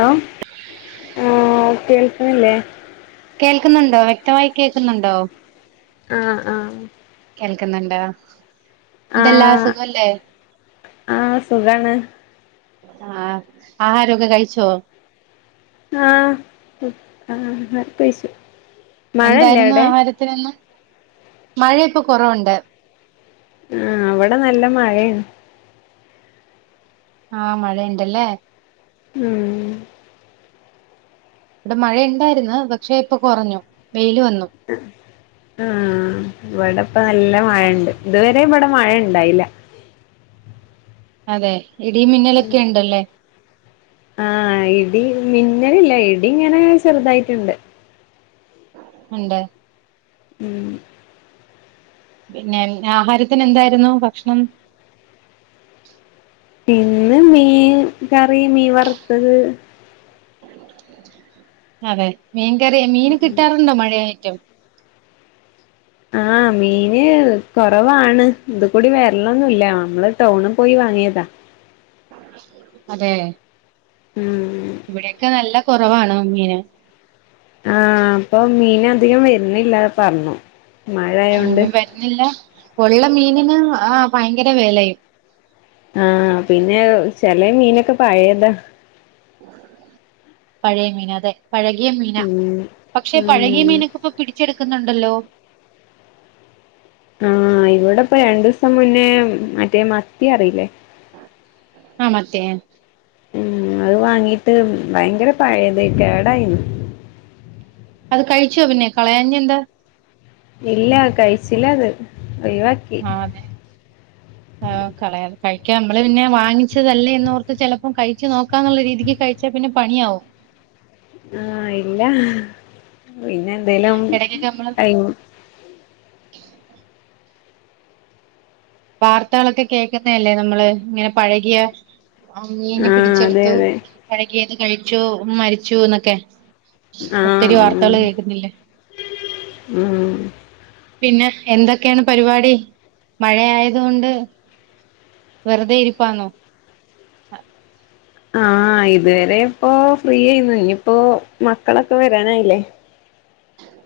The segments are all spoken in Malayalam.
ഹലോ ആഹ് കേൾക്ണില്ലേ? കേൾക്കുന്നുണ്ടോ? വ്യക്തമായി കേക്കുന്നുണ്ടോ? ആഹ് ആഹ്. കേൾക്കുന്നുണ്ട്. എന്തല്ലാ, ആഹ് സുഖവല്ലേ? ആഹ് സുഖാണ് ആഹ് ആഹാരൊക്കെ കഴിച്ചോ? ആഹ്. [unintelligible] ഹ കഴിച്ചു. മഴയില്ലേ എന്തായിരുന്നു അവിടെ ആഹാരത്തനിന്ന്? മഴ ഇപ്പൊ കൊറവുണ്ട്. ആഹ് ഇവടെ നല്ല മഴയാ. ആഹ് മഴയ്ണ്ടല്ലേ. ഉം. ഇവടെ മഴയുണ്ടായിര്ന്ന് പക്ഷേ ഇപ്പൊ കൊറഞ്ഞു വെയില് വന്നു. ആഹ്. ഇവടെ ഇപ്പ നല്ല മഴണ്ട് ഇതുവരെ ഇവടെ മഴണ്ടായില. അതെ ഇടിം മിന്നലൊക്കെ ഉണ്ടല്ലേ. ആഹ് ഇടി മിന്നല് ല്ല ഇടി ഇങ്ങനെ ചെറുതായിറ്റ്ണ്ട്. ഉണ്ട്. ഉം. പിന്നെ ആഹാരത്തിന് എന്തായിരുന്നു ഭക്ഷണം? ഇന്ന് മീൻ കറി മീൻ വറുത്തത്. അതെ മീൻകറിയാ. മീന് കിട്ടാറുണ്ടോ മഴയായിറ്റും? ആഹ് മീന് കൊറവാണ് ഇത് കൂടിം വരലൊന്നുല്ല. നമ്മള് ടൗണ് പോയി വാങ്ങിയതാ. അതെ. ഉം ഇവിടെയൊക്കെ നല്ല കൊറവാണ് മീന്. ആഹ് ഇപ്പം മീൻ അധികം വര്നില്ലാന്ന് പർഞ്ഞു. അഹ് വര്ന്നില്ല. ഉള്ള മീന് ന് ആഹ് ഭയങ്കര വെലയും. ആഹ് പിന്നെ ചെചേ മീനൊക്കെ പഴേതാ. പഴയ മീന അതെ പഴകിയ മീനാ. ഉം പക്ഷെ ഉം പഴകിയ മീനൊക്കെ ഇപ്പൊ പിടിച്ചെടുക്കുന്നുണ്ടല്ലോ? ആഹ് ഇവിടെ ഇപ്പം രണ്ടു ദിവസം മുന്നേ മറ്റേ മത്തി അറിയില്ലേ. ആഹ് മത്തിയെ ഉം അത് വാങ്ങീട്ട് ഭയങ്കര പഴയത് കേടായിരുന്നു. അത് കഴിച്ചോ പിന്നെ കളയാഞ്ഞ എന്താ. ഇല്ല കഴിച്ചില്ല അത് ഒഴിവാക്കി. ആഹ് അതെ. ആഹ് കളയാൻ കഴിക്കാൻ നമ്മള് പിന്നെ വാങ്ങിച്ചതല്ലേ എന്ന് ഓർത്ത് ചിലപ്പം കഴി കഴിച്ച് നോക്കാം എന്നുള്ള രീതിക്ക് കഴിച്ചാൽ പിന്നെ പണിയാവും. ആഹ് ഇല്ല പിന്നെ എന്തേലും ഇടക്കൊക്കെ നമ്മള് [unintelligible] വാർത്തകളൊക്കെ കേൾക്കുന്നല്ലേ നമ്മള് ഇങ്ങനെ പഴകിയ. മീൻ ആഹ് അതെ പിടിച്ചെടുത്തു അതെ പഴകിയത് കഴിച്ചു മരിച്ചു എന്നൊക്കെ. ഒത്തിരി ആഹ് വാർത്തകൾ കേൾക്കുന്നില്ലേ? ഉം. ഉം പിന്നെ എന്തൊക്കെയാണ് പരിപാടി മഴ ആയത്കൊണ്ട് വെറുതെ ഇരിപ്പാന്നോ ആഹ് ഇത് വരെ ഇപ്പോ ഫ്രീ ആയിര്ന്ന് ഇനിപ്പോ മക്കളൊക്കെ വരാനായ്ല്ലേ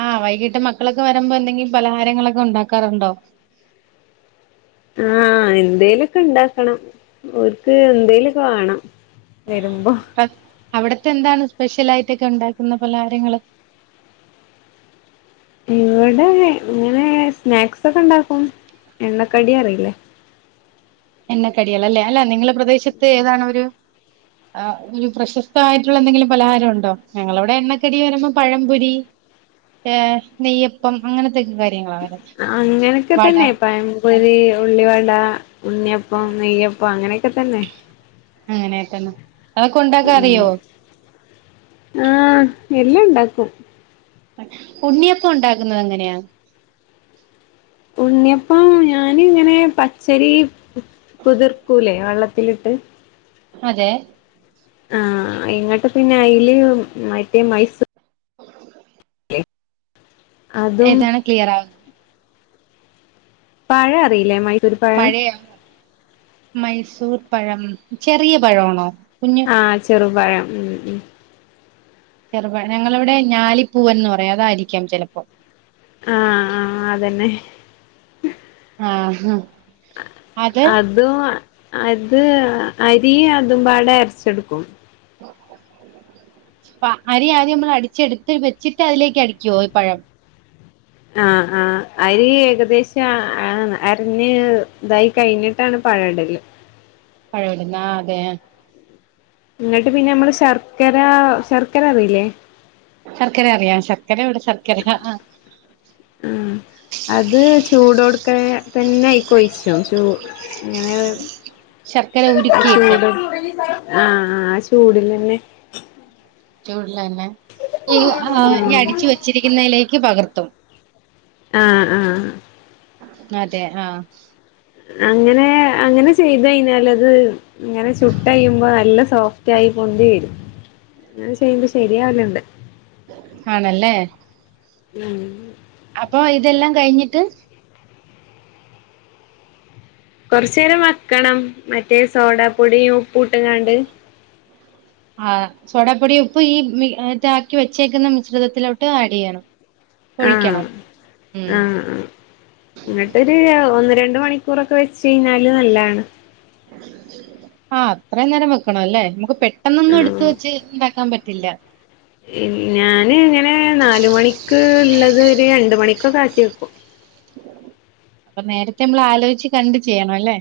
ആഹ് വൈകിട്ട് മക്കളെക്കെ വരുമ്പോ എന്തെങ്കിൽ പലഹാരങ്ങളെക്കെ ഉണ്ടാക്കാറ്ണ്ടോ ആഹ് എന്തേല്ക്കെ ഉണ്ടാക്കണം [unintelligible] എന്തേല്ക്കെ വേണം വെരുമ്പോ [unintelligible] അവ്ടത്തെ എന്താണ് സ്പെഷ്യലായ്ട്ടെക്കെ ഉണ്ടാക്കുന്ന പലഹാരങ്ങള് ഇവിടെ ഇങ്ങനെ സ്നാക്സൊക്കെ ഉണ്ടാക്കും എണ്ണക്കടി അറിയില്ലെ എണ്ണക്കടികള് അല്ലേ അല്ല നിങ്ങള പ്രദേശത്തെ ഏതാണൊര് ആഹ് ഒരു പ്രശസ്തമായ്ട്ടുള്ള എന്തെങ്കിലും പലഹാരം ഉണ്ടോ ഞങ്ങളവിടെ എണ്ണക്കടി വരുമ്പോ പഴംപൊരി ഏഹ് നെയ്യപ്പം അങ്ങനെ ത്തെക്ക്‌ കാര്യങ്ങളാ വരുന്നെ അങ്ങനക്കെ വട തന്നെ പഴം പൊരി ഉള്ളിവട ഉണ്ണിയപ്പം നെയ്യപ്പം അങ്ങനക്കെ തന്നെ അങ്ങനക്കെയാണ് അതൊക്കെ ഉണ്ടാക്കാൻ ഉം അറിയോ ആഹ് എല്ലാം ഉണ്ടാക്കും ഉണ്ണിയപ്പം ഉണ്ടാക്കു‌ന്നത് എങ്ങനെയാ ഉണ്ണിയപ്പം ഞാനിങ്ങനെ പച്ചരി കുതിർക്കൂലെ വെള്ളത്തിലിട്ട് അതെ ആഹ് എങ്ങട്ട് പിന്നെ അയ്ല് മറ്റേ മൈസൂ അതും ഏതാണ് ക്ലിയർ ആവ് പഴ അറീലെ മൈ മഴയൊ മൈസൂർ പഴം ചെറിയ പഴാണോ കുഞ്ഞ് ആഹ് ചെറുപഴം ഉം ഉം ചെറുപ്പഴം ഞങ്ങളിവ്ടെ ഞാലിപ്പൂവൻ എന്ന് പറയും അതാരിക്കാം ചിലപ്പോ ആഹ് ആഹ് അതന്നെ ആഹ് അത് അതും അത് അരി അതുംപാടെ അരച്ചെടുക്കും ഇപ്പം അരി ആദ്യം നമ്മള് അടിച്ചെടുത്ത് വെച്ചിട്ട് അതിലേക്ക് അടിക്കുവോ ഈ പഴം ആഹ് അഹ് അരി ഏകദേശ അ ആന്ന് അരഞ്ഞ് ഇതായി കഴിഞ്ഞിട്ടാണ് പഴ ഇടല് പഴ ഇട്ന്ന ആതെ എന്നിട്ട് പിന്നെ അമ്മള് ശർക്കര ശർക്കര അറീല്ലേ ശർക്കര അറിയാം ശക്കര ഇവ്ടെ ശർക്കര ആഹ് ആഹ് ഉം അത് ചൂടോട്ക്കാ തന്നെ അയ്ക്കോയ്ച്ചോ ചു അങ്ങനെ ഒരു ശർക്കര ആഹ് ഉരുക്കിയിട്ട് ചൂടോട് ആഹ് ആഹ് ചൂട്ലന്നെ ചൂട്ലന്നെ ഈ ആഹ് ഇനി അടിച്ച് വെച്ചിരിക്കുന്നെലേക്ക് പകർത്തും അഹ് ആഹ് അതെ ആഹ് അങ്ങനെ അങ്ങന ചെയ്ത് കയ്ഞ്ഞാലത് ഇങ്ങന ചുട്ടയ്യുമ്പോ നല്ല സോഫ്‌ റ്റായി പൊന്തി വെരും അങ്ങന ചെയ്യ്മ്പോ ശരിയാവല്ണ്ട് ആണല്ലേ ഉം ഉം അപ്പൊ ഇതെല്ലാം കയ്ഞ്ഞിട്ട് കൊറച്ചെരം വെക്കണം മറ്റേ സോഡാപ്പൊടിയും ഉപ്പൂട്ട്ങ്ങാണ്ട് ആഹ് സോഡാപ്പൊടി ഉപ്പ് ഈ മി ഏഹ് റ്റാക്കി വെച്ചേക്ക്‌ന്ന മിശ്രിതത്തിലോട്ട് ആഡ്യ്യണം ആഹ് ഉം ആഹ് എന്നിട്ടൊരു ഒന്ന് രണ്ട് മണിക്കൂറൊക്കെ വെച്ച് കഴിഞ്ഞാല് നല്ലണ് ആഹ് അത്രേം നേരം വെക്കണം അല്ലേ നമുക്ക് പെട്ടെന്നൊന്നും ആ എടുത്ത് വെച്ച് ഇണ്ടാക്കാൻ പറ്റില്ല ഞാൻ ഇങ്ങനെ നാല് മണിക്ക് ഇള്ളത് ഒരു രണ്ട് മണിക്കൊക്കെ ആക്കി വെക്കും അപ്പൊ നേരത്തെ നമ്മൾ ആലോചിച്ച് കണ്ട് ചെയ്യണം അല്ലേ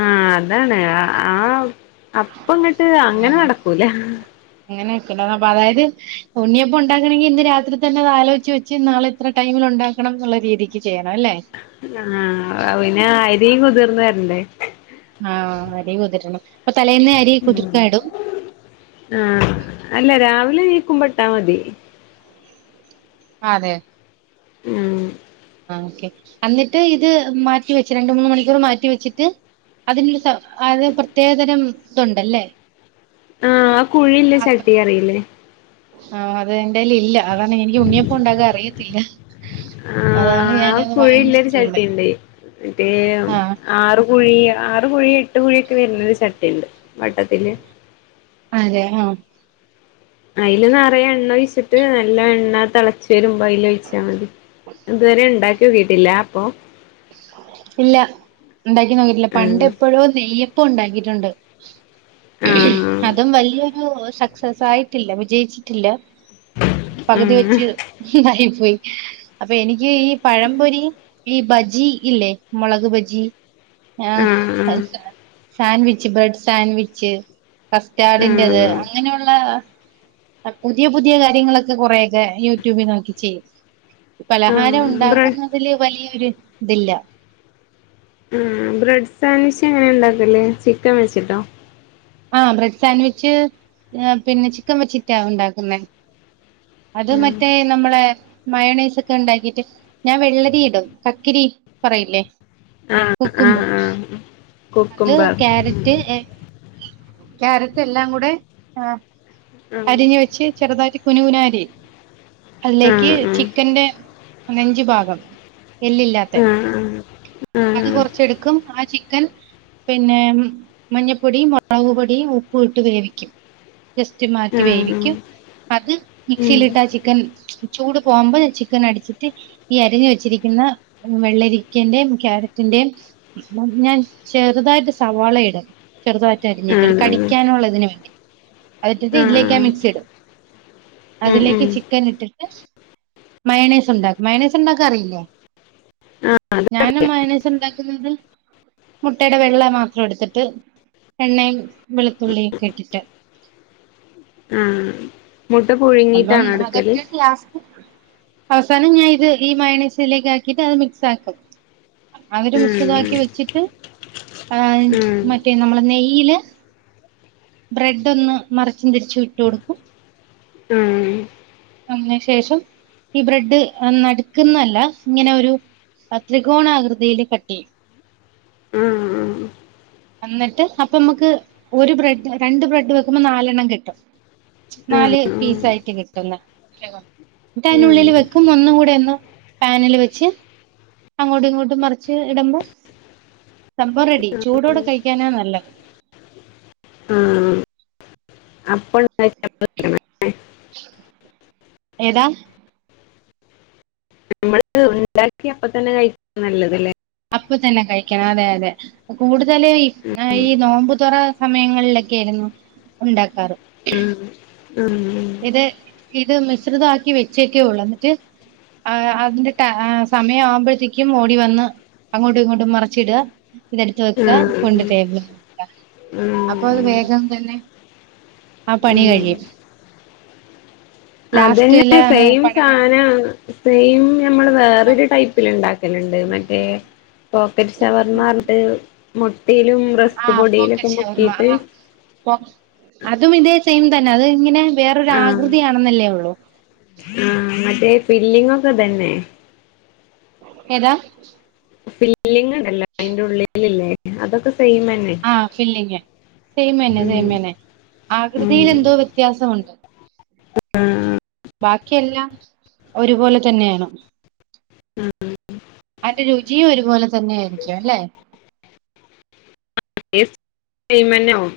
ആഹ് അതാണ് ആഹ് അപ്പ അങ്ങട്ട് അങ്ങനെ ആഹ് നടക്കൂല അങ്ങനെ നടക്കൂല അതപൊ അതായത് ഉണ്ണിയപ്പം ഉണ്ടാക്കണെങ്കി ഇന്ന് രാത്രി തന്നെ അത് ആലോചിച്ച് വെച്ച് നാളെ ഇത്ര ടൈമിൽ ഒണ്ടാക്കണം എന്നുള്ള രീതിക്ക് ചെയ്യണം അല്ലേ ആഹ് പിന്നെ അരിം കുതിർന്ന് വരണ്ടേ ആഹ് അരി കുതിരണം അപ്പൊ തലേന്നെ അരി കുതിർക്കാൻ ഇടും ആഹ് അല്ല രാവിലെ എണീക്കുമ്പോ ഇട്ടാ മതി അതെ ഉം ആഹ് ഓക്കെ അന്നിട്ട് ഇത് മാറ്റി വെച്ച് രണ്ട് മൂന്ന് മണിക്കൂർ മാറ്റി വെച്ചിട്ട് അതിനൊരു സ അത് പ്രത്യേകതരം ഇതുണ്ടല്ലേ ആഹ് ആ കുഴില്ലേ പാത്രം ചട്ടി അറിയില്ലേ ആഹ് അത് എന്റെൽ ഇല്ല അതാണ് എനിക്ക് ഉണ്ണിയപ്പം ഉണ്ടാകാൻ അറിയത്തില്ല ആഹ് അതാണ് ആ ഞാന് അത്‌ കുഴില്ലൊരു വാങ്ങിച്ചിട്ടിള്ളെ ചട്ടിണ്ട് [unintelligible] കുഴി ആറ് കുഴി എട്ട് കുഴി ഒക്കെ വരുന്ന ഒരു ചട്ടിയുണ്ട് വട്ടത്തില് അതെ ആഹ് അയിൽ നിറെ എണ്ണ ഒഴിച്ചിട്ട് നല്ല എണ്ണ തിളച്ച് വരും മ്പോ അയ്ൽ ഒഴിച്ചാ മതി ഇതുവരെ ഉണ്ടാക്കി നോക്കിട്ടില്ല അപ്പൊ ഇല്ല ഉണ്ടാക്കി നോക്കിട്ടില്ല പണ്ട് ആഹ് എപ്പോഴോ നെയ്യ പ്പം ഉണ്ടാക്കിട്ടുണ്ട് ബ്ര അതും വല്യ ഒരു ശാ സക്സസ് ആയിട്ടില്ല, വിജയിച്ചിട്ടില്ല. പകുതി വെച്ച്. ആയിപ്പോയി. അപ്പൊ, എനിക്ക് ഈ പഴം പൊരി ഈ ബജി ഈ, ഇല്ലേ? മുളക് ബജി. ആഹ് സാൻവിച്ച്, ബ്രെഡ് സാൻവിച്ച്, കസ്റ്റാർഡിന്റെത്, അങ്ങനെയുള്ള പുതിയ, പുതിയ കാര്യങ്ങളൊക്കെ കുറെ യൊക്കെ യൂട്യൂബിൽ നോക്കി ചെയ്യും. പലഹാരം ഉണ്ടാക്കുന്നതില് വലിയൊരു ഇതില്ല. ഉം, ബ്രെഡ് സാൻവിച്ച് എങ്ങനെ ഉണ്ടാക്കല് ചിക്കൻ വെച്ചിട്ടോ? ആഹ്, ബ്രെഡ് സാൻവിച്ച് പിന്നെ, ചിക്കൻ വച്ചിട്ടാ ഉണ്ടാക്കുന്നെ. അത്, ആഹ് മറ്റേ നമ്മളെ മയൊണൈസൊക്കെ ഉണ്ടാക്കിട്ട്. ഞാൻ വെള്ളരി ഇടും. കക്കിരി പറയില്ലേ? ആഹ്, ആഹ്, കുക്കുമ്പർ ആഹ് അത് കുക്കുംബർ ക്യാരറ്റ്, എ ക്യാരറ്റ്, എല്ലാം കൂടെ ആഹ്. ആഹ് അരിഞ്ഞ് വെച്ച്, ചെറുതായിട്ട് കുനു കുനാ അരിയും. അതിലേക്ക് ആഹ് ചിക്കന്റെ നെഞ്ച് ഭാഗം. എല്ലില്ലാത്തെ ആഹ് ആഹ് അത് ആഹ് കൊറച്ച് എടുക്കും, ആഹ്, ചിക്കൻ പിന്നെ, മഞ്ഞപ്പൊടിയും, മുളക് പൊടിയും, ഉപ്പും, ഇട്ട് വേവിക്കും. ജസ്റ്റ് മാറ്റി ആഹ് വേവിക്കും. അത് ഉം മിക്സിയിലിട്ട ആഹ്, ചിക്കൻ ചൂട് പോകുമ്പോ, ചിക്കൻ അടിച്ചിട്ട് ഈ, അരിഞ്ഞു വെച്ചിരിക്കുന്ന വെള്ളരിക്കന്റെയും, ക്യാരറ്റിന്റെയും [unintelligible] ചെറുതായിട്ട് സവാള ഇടും. ചെറുതായിട്ട് അരിഞ്ഞിട്ട് ഒരു ആഹ് ആഹ് കടി ക്കാനുള്ളതിന് വേണ്ടി. അത് ഇട്ടിട്ട് ഇതിലേക് ആഹ് മിക്സ് ഇടും. ഉം അതിലേക്ക് ഉം ചിക്കൻ ഇട്ടിട്ട് മയൊണൈസ് ഉണ്ടാക്കും. മയൊണൈസ് ഉണ്ടാക്കാൻ അറിയില്ലേ? ആഹ് ഞാനും മയൊണൈസ് ഉണ്ടാക്കുന്നത്. മുട്ടയുടെ വെള്ള മാത്രം എടുത്തിട്ട്, എണ്ണയും, വെളുത്തുള്ളിയും ഒക്കെ ഇട്ടിട്ട് ഉം മുട്ട പുഴി അപ്പം, അതൊറ്റക് ഗ്യാസ് അവസാനം, ഞാൻ ഇത് ഈ മയോനസ് ഇതിലേക്ക് ആക്കിയിട്ട്, അത് മിക്സ് ആക്കും. അവര് മിശ്രിത ഉം ക്കി വെച്ചിട്ട്, ആഹ് ഉം മറ്റേ പി, നമ്മള് നെയ്യിൽ ബ്രെഡ് ഒന്ന് മറച്ച് തിരിച്ച് ഇട്ട് കൊടുക്കും. ഉം ആഹ് അതിനു ശേഷം ഈ ബ്രെഡ് നടുക്കുന്നല്ല, ഇങ്ങനെ ഒരു ആഹ്, ത്രികോണാ കൃതിയിൽ കട്ട് ചെ യ്യും. ആഹ് വന്നിട്ട്, അപ്പ നമ്മക്ക് ഒരു ബ്രെഡ് രണ്ട് ബ്രെഡ് വെക്കുമ്പോ, നാലെണ്ണം കിട്ടും. ആഹ് നാല് ആഹ് പീസ് ആയിട്ട് കിട്ടുന്ന ട്ട അതിനുള്ളിൽ ഉം. വെക്കും. ഒന്നു കൂടെ ഒന്ന് പാനില് വെച്ച്. അങ്ങോട്ടും, ഇങ്ങോട്ടും മറിച്ച് ഇടുമ്പോ സംഭവം റെഡി. ചൂടോടെ കഴിക്കാനാ നല്ലത്. ആഹ് അപ്പൾ [unintelligible] ഏതാ നമ്മള് ഉണ്ടാക്കി അപ്പ തന്നെ കഴിക്ക നല്ലത് ലെ. അപ്പൊ തന്നെ കഴിക്കണം. അതെ, അതെ കൂടുതല് ഈ, ഈ നോമ്പുതുറ സമയ ങ്ങളിലൊക്കെ ആയിരുന്നു. ഉണ്ടാക്കാറ് ആഹ്, ആഹ് ഇത് ഇത് മിശ്രിതമാക്കി വെച്ചേക്കേ ഒള്ളൂ എന്നിട്ട് ആ അതിന്റെ ടൈ സമയം ആവുമ്പോഴത്തേക്കും ഓടി വന്ന് അങ്ങോട്ടും ഇങ്ങോട്ടും മറിച്ചിട ഇതെടുത്ത് വെക്കാ കൊണ്ട് ഉം. ടേബിളിൽ വെക്ക അപ്പൊ അത് ഉം. വേഗം തന്നെ ആ പണി ഉം. കഴിയും അതന്നെ ലാസ്റ്റിലാണ് സെയിം പഴങ്ങൾ സാനാണ് സെയിം ഞമ്മള് ആ വേറൊരു ടൈപ്പിൽ ഇണ്ടാക്കലണ്ട് മറ്റേ പോക്കറ്റ് ഷവർമാറിഞ്ഞിട്ട് മുട്ടീലും ആ റെസ്ക് പൊടിയിലൊക്കെ പോക്കറ്റ് ഷവർമ്മ മുക്കീട്ട് ആ പോ അതും ഇതേ സെയിം തന്നെ അത് ഇങ്ങനെ വേറൊരു ആകൃതിയാണെന്നല്ലേ ഒള്ളൂ ആഹ് മറ്റേ ഫില്ലിങ് ഒക്കെ ഇതന്നെ ഏതാ ഫില്ലിങ് ഇണ്ടല്ലോ അതിന്റെ ഉള്ളിലില്ലേ അതൊക്കെ സെയിമ് എ ആഹ് ഫില്ലിങ് സെയിമെന്നെ ഉം സെയിമെന്നെ ആകൃതീൽ ഉം. എന്തോ വെത്യാസമുണ്ട് ആഹ് ബാക്കിയെല്ലാം ഒരുപോലെ തന്നെയാണോ ഉം അയിന്റെ രുചിയും ഒരുപോലെ തന്നെ ആയിരിക്കും അല്ലെ എസ് സെയിമെന്നാവും